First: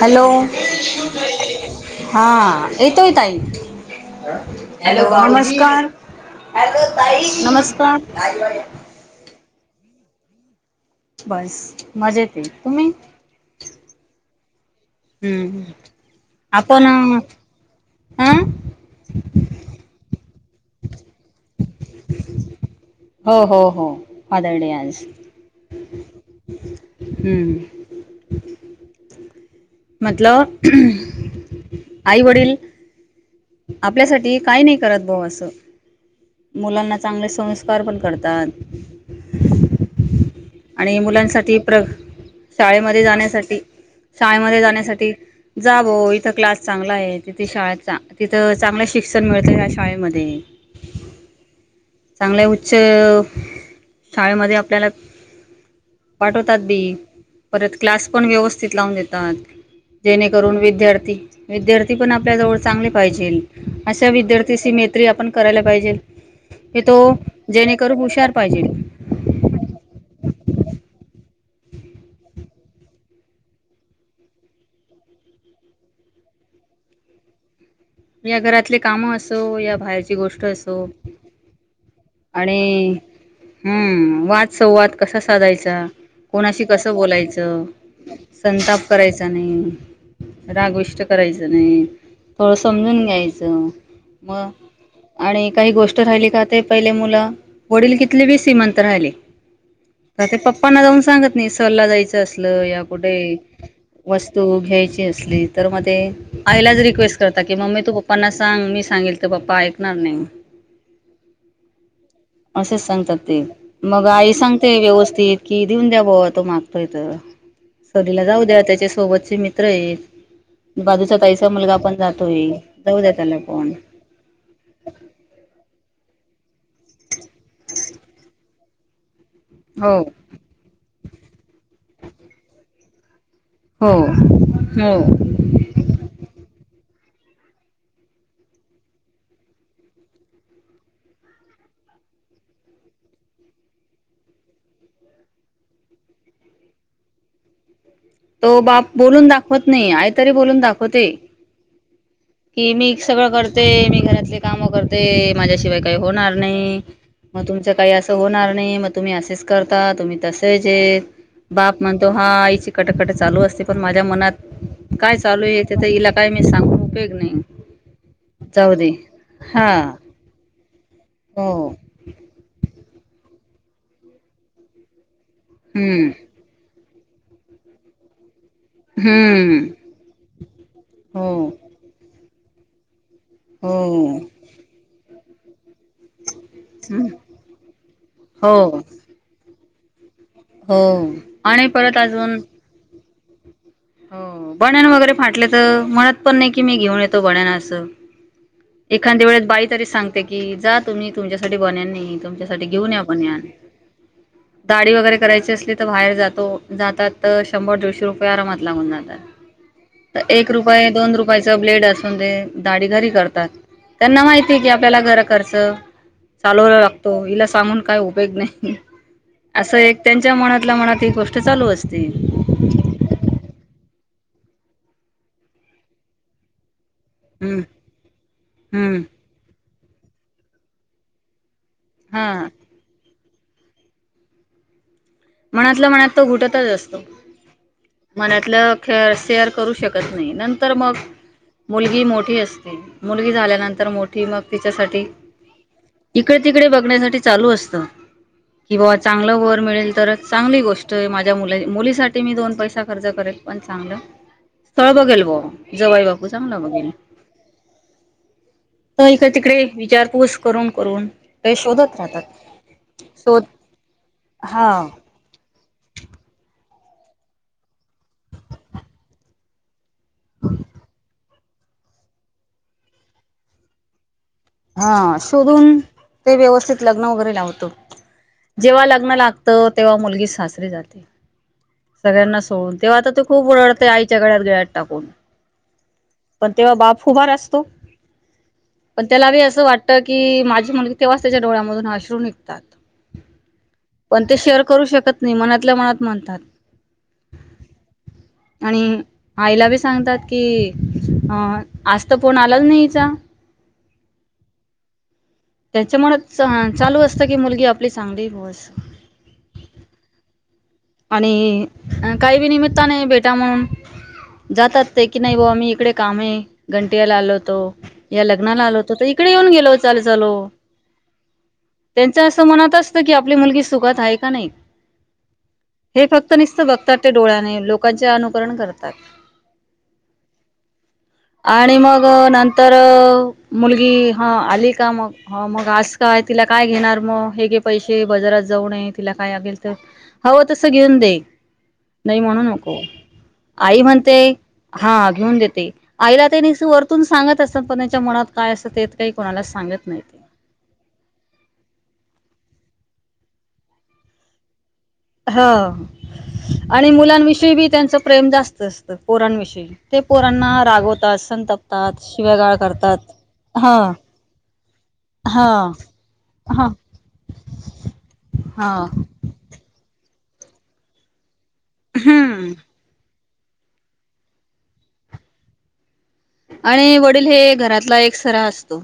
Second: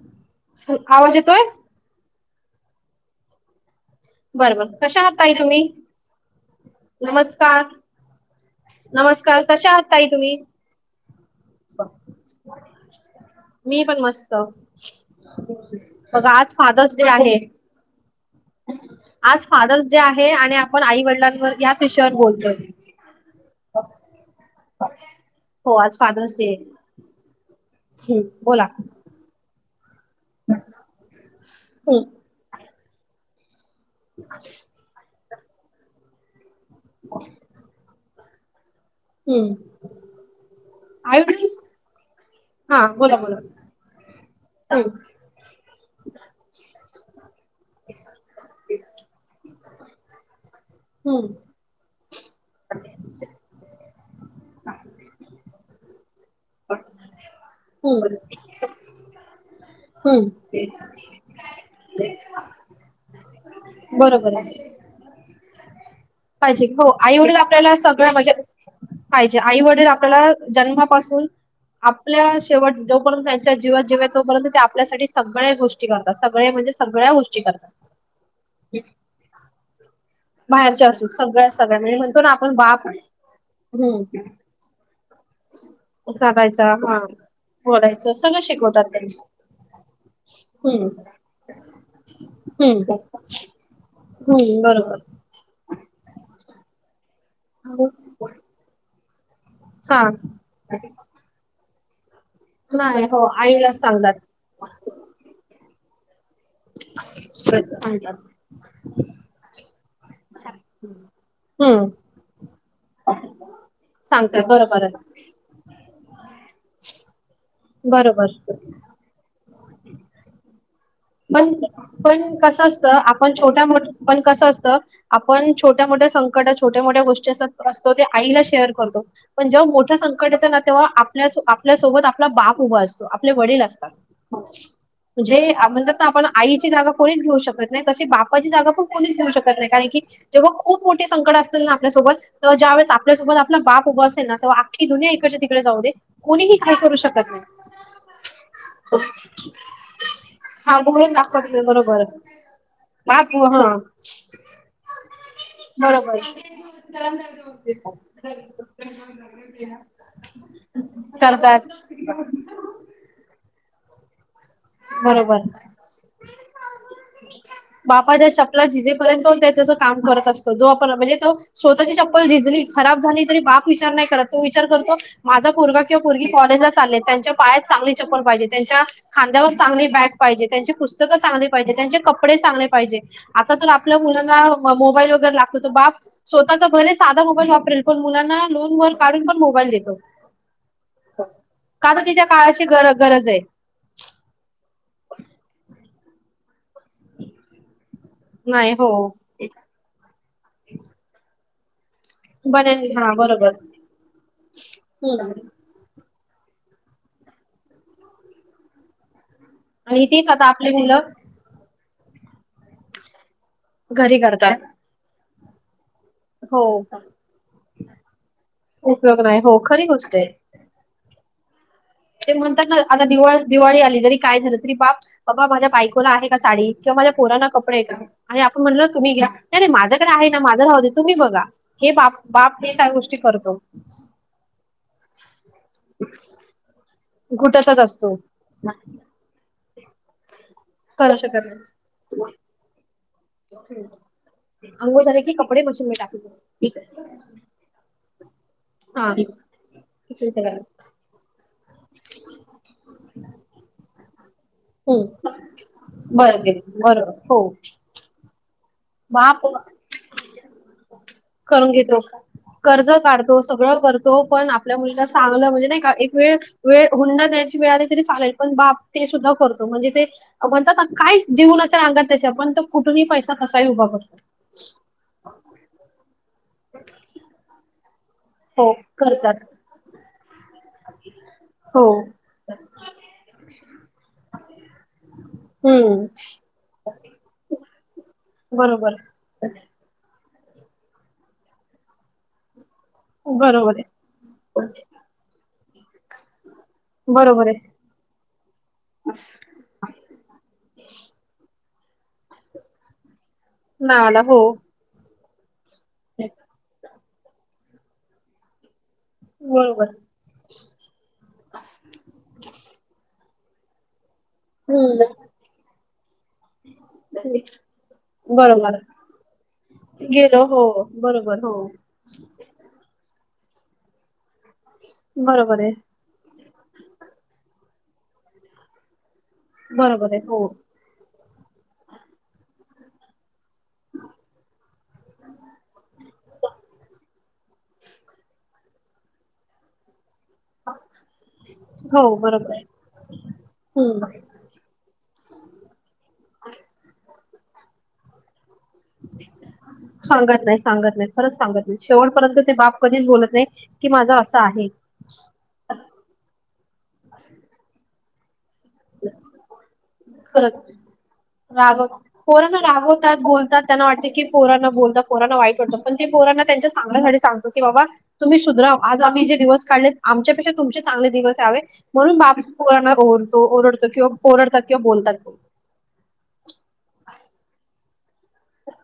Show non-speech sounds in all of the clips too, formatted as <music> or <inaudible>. Hello आवाज येतोय. हा येतोय ताई. बरं बरं कशा आहात ताई तुम्ही? नमस्कार नमस्कार नमस्कार कशा आहात ताई तुम्ही बस मजेत तुम्ही हो हम्म बघ आज फादर्स डे आहे आह आज फादर्स डे आहे आणि आपण आई वडिलांवर याच विषयावर बोलतोय हो हो हो फादरडे आज हो हम्म ह बोला मतलब हम्म आई वडील आपल्यासाठी काही नाही करत भाऊ असं तो मुलांना चांगले संस्कार पण करतात दान हम्म. आणि आईवडील मुलांसाठी प्र हा शाळेमध्ये बोला बोला. जाण्यासाठी शाळेमध्ये हम्म जाण्यासाठी जाव इथं क्लास चांगला आहे तिथे शाळा तिथं चांगलं शिक्षण मिळतं त्या शाळेमध्ये. हम्म चांगल्या उच्च शाळेमध्ये आपल्याला पाठवतात बी परत क्लास हम्म पण व्यवस्थित लावून देतात. हम्म जेणेकरून विद्यार्थी विद्यार्थी पण आपल्या जवळचा,. चांगली पाहिजेल. अशा बरोबर आहे. विद्यार्थीची मैत्री आपण करायला. पाहिजेल. पाहिजे की हो तो आई वडील आपल्याला जेणेकरून सगळं हुशार म्हणजे, पाहिजे पाहिजे आई वडील आपल्याला जन्मापासून. आपल्या शेवट जोपर्यंत त्यांच्या जीवात जेव तोपर्यंत ते आपल्यासाठी सगळ्या गोष्टी करतात सगळे म्हणजे सगळ्या गोष्टी करतात. या घरातले काम असो या, बाहेरची गोष्ट असो. बाहेरच्या <unintelligible> ना आपण बाप आणि हम्म वाद संवाद कसा साधायचा कोणाशी साधायचा कस हा बोलायचं बोलायचं सगळं संताप शिकवतात त्यांनी करायचा नाही, हम्म रागविष्ट करायचं नाही, थोडं हम्म समजून घ्यायचं, मग हम्म बरोबर आणि काही गोष्टी. <unintelligible> पहिले मुलं. वडील <unintelligible> हा तर ते पप्पांना जाऊन सांगत नाहीस. चल्ला जायचं. असल या नाही कुठे हो आईला सांगतात वस्तू घ्यायची असली तर मग ते आईलाच रिक्वेस्ट करता की मम्मी तू पप्पांना सांग मी सांगेल तर पप्पा ऐकणार नाही. <unintelligible> हम्म. असेच सांगतात ते मग आई सांगतात सांगते बरोबर आहे व्यवस्थित कि देऊन द्या भावा तो मागतोय तर. सलीला जाऊ बरोबर द्या त्याच्या सोबत. मित्र आहेत. बाजूचा <inaudible> ताईचा मुलगा पण छोट्या जातोय जाऊ द्या त्याला पण मोठ्या गोष्टी. असतो ते आईला शेअर. करतो. पण जेव्हा मोठं हो संकट येतं ना तेव्हा आपल्या आपल्यासोबत आपला बाप उभा असतो. आपले वडील असतात हो हो <unintelligible> आपण आईची जाग. कोणीच घेऊ शकत नाही तशी बापाची जागा पण कोणीच घेऊ शकत नाही कारण, की जेव्हा खूप मोठे संकट असेल ना आपल्यासोबत तेव्हा, ज्या वेळेस आपल्यासोबत आपला बाप उभा असेल ना तेव्हा आखी दुनिया इकडच्या तिकडे जाऊ दे कोणीही काही करू शकत नाही. तो बाप बोलून दाखवत नाही आईतरी बोलून दाख हा होते बोलून दाखवा तुम्ही बरोबर कि मी सगळं बाप करते हा मी घरातले काम करते माझ्याशिवाय काही होणार बरोबर नाही मग तुमच काही असं होणार नाही मग तुम्ही असेच करता तुम्ही तसेच हे करतात. बाप म्हणतो हा आईची कटकट चालू असते पण माझ्या मनात काय बरोबर चालू आहे ते तर हिला काय मी सांगून उपयोग नाही बापाच्या चपला जाऊ दे. झीजेपर्यंत तो हा तेजतेज काम करत असतो जो आपण म्हणजे हो स्वतःची चप्पल झिजली खराब झाली तरी बाप विचार नाही करत तो विचार करतो माझा पोरगा किंवा हम्म पोरगी कॉलेजला चालेत त्यांच्या पाया चांगली चप्पल पाहिजे. त्यांच्या खांद्यावर हम्म चांगली बॅग पाहिजे त्यांची पुस्तकं हो चांगली पाहिजे त्यांचे कपडे चांगले पाहिजे. आता तर हो आपल्या मुलांना मोबाईल वगैरे लाग आसतो तो बाप स्वतःचा भले साधा मोबाईल वापरेल पण मुलांना हो लोन वर काढून पण मोबाईल देत <unintelligible> हो आणि परत आजुन काळाची गर गरज हे हो बनेन वगैरे फाटले त म्हणत पण नाही की मी घेऊन येतो बनेन आसं नाही हो. एखाद्या वेळेस बाई तरी सांग ते की जा तुम्ही तुमच्या साठी बनेन नाही तुमच्यासाठी बनेल घेऊन हा आपण या बरोबर. दाडी वगैरे हम्म करायची असली तर बाहेर जात तो जातात तर शंभर दीडशे रुपये आरामात लागून जातात. आणि तीच आता एक आपली रुपये मुलं दोन रुपयाच ब्लेड अस <unintelligible> दाडी घारी करत घरी त्यांना करतात. माहिती की आपल्याला घरा खर्चं हो चालवला लागतो हिला सांगून काय उपेयग नाही उपयोग नाही हो आसं खरी एक गोष्ट आहे. त्यांच्या मनातला मनात एक गोष्ट त चालूच आस ते म्हणतात, ना आता दिवाळी दिवाळी आली जरी काय झालं तरी बाप बाबा माझ्या बायकोला आहे का साडी? किंवा माझ्या पोराणा हम्म कपडे आहेत का आणि आपण म्हणल हम्म. तुम्ही घ्या नाही नाही माझ माझ्याकडे आहे ना माझं राहुदे तुम्ही बघा हे बाप हा बाप हे गोष्टी तो मनातलं मनात तो घुटतच असतो. घुटतच असतो. मनातलं खे सेअर करू शकत नाही नंतर मग करू शकत नाही मुलगी मोठी असते. मुलगी झाल्यानंतर मोठी मग अंघोळ तिच्यासाठी झाले की कपडे मशीन मध्ये टाकून इकडे तिकडे बघण्यासाठी चालू असतं की बाबा चांगलं हा वर मिळेल तरच चांगली गोष्ट आहे माझ्या मुला मुलीसाठी मी दोन पैसा खर्च करेल पण चांगलं स्थळ बघेल हम्म बुवा जवई बापू चांगला बरोबर बघेल, बरोबर हो तर इका बाप तिकडे विचारपूस करून करून काही करून घेतो. शोधत कर्ज राहतात काढतो शोध सगळं करतो पण हा आपल्या मुलीला चांगलं म्हणजे नाही का एक वेळ वेळ हुंडा दण्याची वेळा तरी चालेल पण बाप ते सुद्धा करतो म्हणजे ते म्हणतात काहीच जीव नसेल त्याच्या अंगात पण कुठूनही पैसा कसाही उभा करतो. हा शोधून ते व्यवस्थित लग्न वगैरे लावतो हो जेव्हा लग्न करतात. लागतं तेव्हा, मुलगी सासरीे जाते. हो सगळ्यांना सोडून तेव्हा आता तू खूप ओडते आईच्या गळ्यात गळा टाकून, हम्म पण तेव्हा बाप फुभार असतो. बरोबर पण त्याला बी असं वाटत की माझी मुलगी तेव्हाच त्याच्या डोळ्यामधून अश्रू निघतात. बरोबर आहे. पण ते शेअर करू शकत नाही मनात मनातल्या म्हणतात बरोबर आहे. आणि आईला बी सांगतात की, <inaudible> ह आज तर फोन आलाच नाही हीचा नाय आला हो. त्याच्यामुळे चालू <inaudible> अस की <inaudible> मुलगी आपली <inaudible> चांगली बस बरोबर <inaudible> आणि काही बी निमित्ताने भेट त्यामूळ <unintelligible> जातात हम्म ते की नाही बाबा ही इकडे काम आहे घंटियाला आलो होतो या लग्नाला बरोबर आलो होतो तर इकडे येऊन गेलो चाल चालू गेलो हो बरोबर हो त्यांच असं मनात असत की आप आपली मुलगी सुखात आहे का नाही? बरोबर आहे हे फक्त नुसत बघतात ते डोळ्याने लोकांचे अनुकरण करतात. बरोबर आहे हो आणि मग नंत तर... मुलगी हा आली का मग मग अस का? तिला काय घेणार? मग हे पैसे बाजारात जाऊ नये तिला काय? लागेल तर तस घेऊन दे हो नाही म्हणू बरोबर आहे. नको आई हम्म म्हणते हा.. घेऊन देते. आईला तेन वरतून सांगत असत तर कोणाच्या मनात काय असतं ते काही कोणाला सांगत नाही ते सांगत नाहीत, सांगत नाहीत, खरच सांगत नाहीत शेवटपर्यंत ते बाप कधीच बोलत नाही की माझा असं आहे. हा आणि मुलांविषयी बी त्यांच प्रेम जास्त असतं पोरांविषयी ते पोरांना खरचं रागवतात राग संतपतात शिव्यागाळ पोरांना करतात रागवतात बोलतात, हा त्यांना वाटते की पोरांना बोलत पोरांना हा वाईट वाटतं. पण ते पोरांना हा त्यांच्या चांगल्यासाठी सांगतो. की बाबा तुम्ही हा सुधरा आज आम्ही जे दिवस काढले. आमच्यापेक्षा तुमचे चांगले दिवस यावेेत. म्हणून बाप हम्म पोरांना ओरड तो ओरडतो किंवा ओरडतात किंवा बोलतात. आणि वडील हे घरातला एक सरा असतो.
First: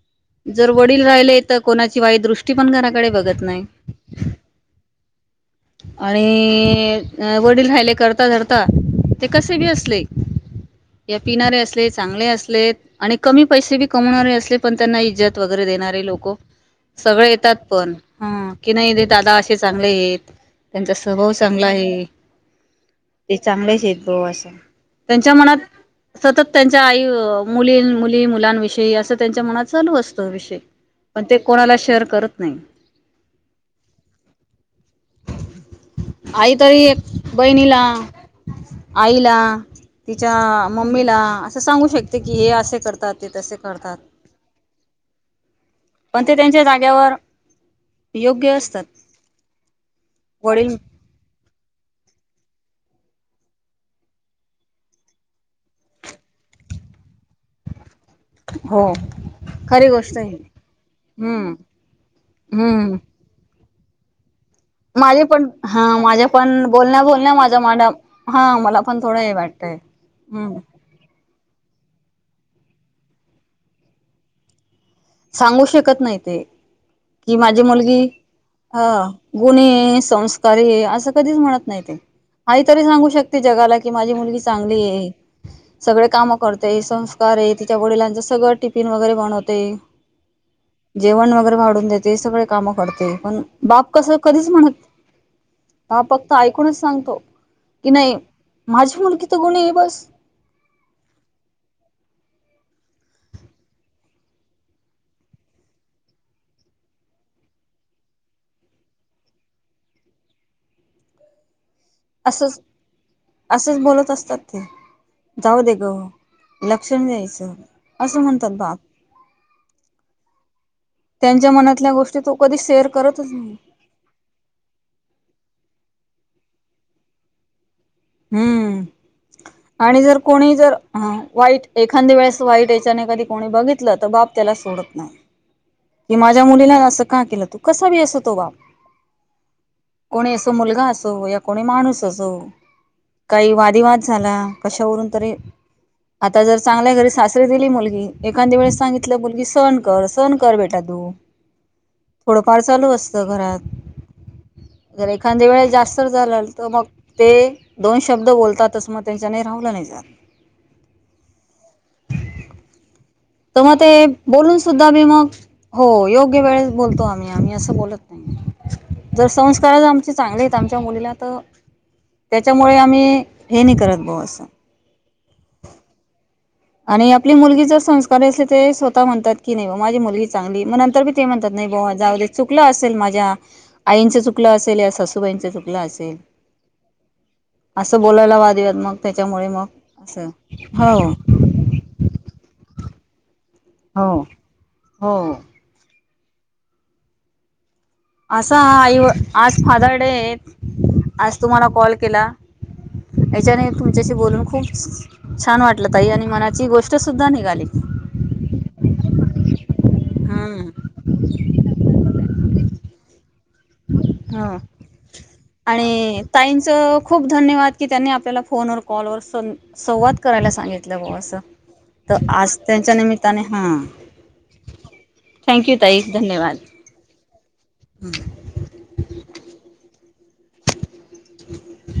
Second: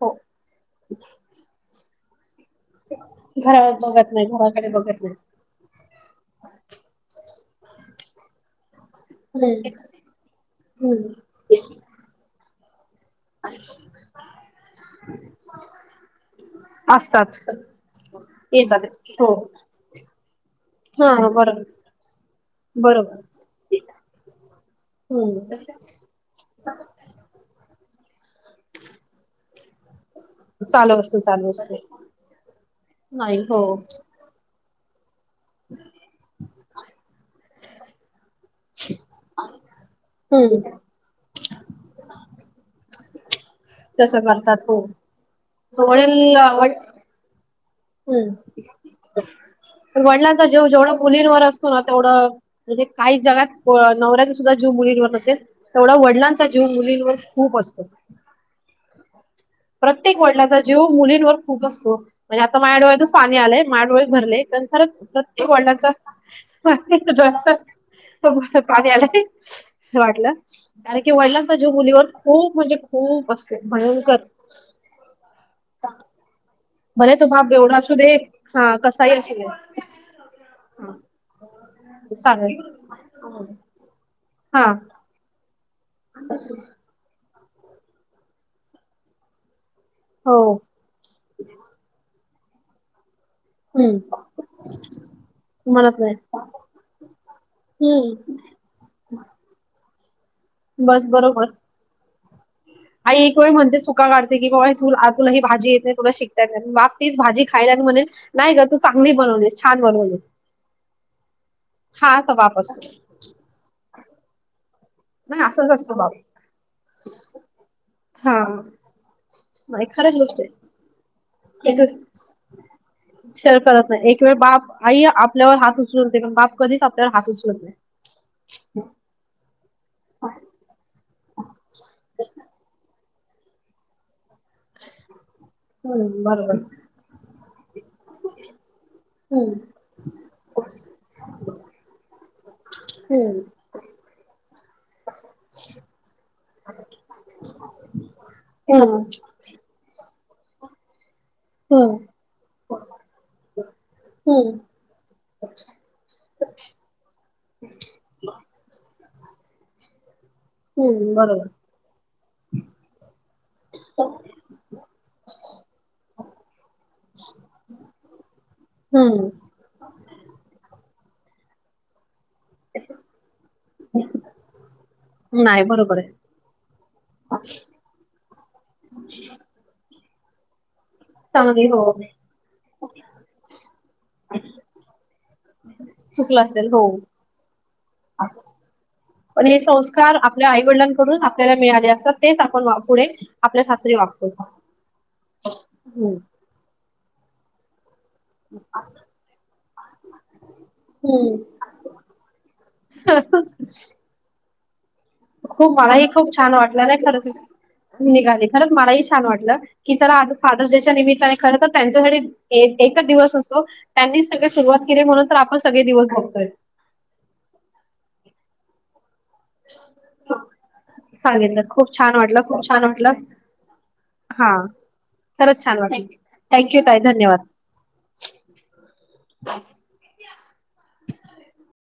हो जर वडील राहिले तर कोणा शिवाय दृष्टी पण घराकडे बघत नाही आणि अ वडील राहिले करता धरता ते कसे बी हम्म असले या पिणारे असले चांगले असलेत आणि कमी पैसे बी कमवणारे असले पण इ्जत वगैरे देणारे लोक सगळे असतात येतात पण की येतात नाही ते दादा असे चांगले आहेत त्यांचा हा स्वभाव बरोबर चांगला आहे बरोबर ते चांगलेच आहेत भाऊ अस त्यांच्या हम्म मनात सतत त्यांच्या आई मुली मुली मुलांविषयी असं त्यांच्या मनात चालू असत चालू असत चालू असते करत नाही नाही हो आई तरी बहिणीला आईला तिच्या हम्म मम्मीला असं सांगू शकते कि हे असे करतात ते तसे करतात तसे बनतात हो पण वडील ते त्यांच्या जाग्यावर योग्य असतात वडिलांचा जीव वडील जेवढ मुलींवर असतो ना तेवढं म्हणजे काही जगात नवऱ्याच्या सुद्धा जीव मुलींवर नसेल तेवढा वडिलांचा जीव मुलींवर खूप असतो हो खरी प्रत्येक गोष्ट आहे वडिलाचा जीव मुलींवर हम्म खूप असतो म्हणजे आता माझ्या हम्म डोळ्यात पाणी आलाय माझ्या डोळ्यात भरले खरच माझे प्रत्येक पण हा वडिलांचा माझ्या पण बोलण्या बोलण्या माझ्या मांडा हा मला पाणी पण आलं थोडं हे वाटतंय डोळ्यात वाटलं हम्म कारण की वडिलांचा जीव मुलीवर खूप म्हणजे खूप असत भयंकर सांगू शकत नाही ते भले तो कि बाप माझी बेवडा असू मुलगी दे हा अह कसाही असू दे गुणी संस्कारी आहे असं कधीच म्हणत नाही ते चालेल काही तरी सांगू शकते जगाला कि माझी मुलगी हा चांगली आहे सगळे काम करतय स कर आहे तिच्या वडिलांचं सगळं टिफिन वगैरे बनवते हो जेवण वगैरे वाढून देते हे सगळं काम करते पण बाप कस हम्म कधीच म्हणत म्हणत बाप नाही फक्त ऐकूनच सांगतो की नाही हम्म माझी मुलगी तर गुणी आहे बस बस बरोबर आई एक वेळ म्हणते चुका काढते कि बाबा त तुला ही भाजी येते तुला शिकता बाप तीच भाजी खायला आणि म्हणेल नाही ग तू चांगली बनवलीस छान बनवले असच असंच बोलत असतात ते नाही जाऊ असंच दे ग असतो बाप लक्ष नाही द्यायचं असं हा म्हणतात बाप नाही खरंच गोष्ट त्यांच्या आहे मनातल्या एक गोष्टी तो कधी शेअर करतच नाही शेअर करत नाही एक वेळ बाप आई आपल्यावर हात ते पण बाप कधीच आपल्याला हात उचलत नाही हम्म आणि जर कोणी जर वाईट एखाद्या वेळेस वाईट याच्याने कधी कोणी बघितलं तर बाप त्याला सोडत नाही कि हम्म माझ्या बरोबर मुलीला असं का केलं तू कसा बी असो तो बाप हम्म कोणी असो मुलगा असो या कोणी माणूस असो हम्म काही वादिवाद झाला कशावरून तरी आता जर चांगल्या घरी सासरी दिली मुलगी एखादी्या वेळेस हम्म सांगितलं मुलगी सण कर सहन कर बेटा तू हम्म थोडंफार चालू असत घरात हम्म जर एखाद्या वेळे जास्त झालाल तर मग ते दोन शब्द बोलतातच म लज नाही राहला नाही जात हम्म बरोबर तर मग ते बोलून सुद्धा मी मग हो योग्य वेळेस बोलतो आम्ही आम्ही असं बोलत नाही जर हम्म संस्कारच आमचे चांगले आहेतेत आमच्या मुलीला तो त्याच्यामुळे आम्ही हे नाही करत भाऊ असं नाही बरोबर आहे आणि आपली मुलगी जर संस्कार असली ते स्वतः म्हणतात की नाही मग माझी मुलगी चांली तरी ते म्हणतात नाही चांगली ब हो जाऊ दे चुकलं असेल माझ्या आईंच चुकलं असेल या सासूबाईंच चुकलं असेल चुकलं असेल हो असं बोलायला वादिवाद मग पण त्याच्यामुळे हे मग संस्कार असं आपल्या हो आईवडिलांकडून आपल्याला मिळाले असतात तेच आपण पुढे आपल्या खासरी हो वागतो का हो असा आई आज फादर डे आहेत हम्म आज तुम्हाला कॉल केला याच्याने तुमच्याशी बोलून खूप ह <unintelligible> खूप मलाही खूप छान वाटलं नाही निघाली खरं निघाली खरंच मलाही छान वाटलं की जरा आ हम्म फादर्स डेच्या निमित्ताने खर तर त्यांच्यासाठी एक एक दिवस असो ह दिवस आणि बघतोय ताईंच खूप धन्यवाद की त्यांनी आपल्याला फोनवर कॉलवर संवाद करायला सांगितलं ग असं सांगितलं खूप छान तर वाटलं आज खूप छान त्यांच्या वाटलं निमित्ताने हा हा खरंच थँक्यू छान ताई वाटलं धन्यवाद थँक्यू ताई धन्यवाद हम ह <inaudible>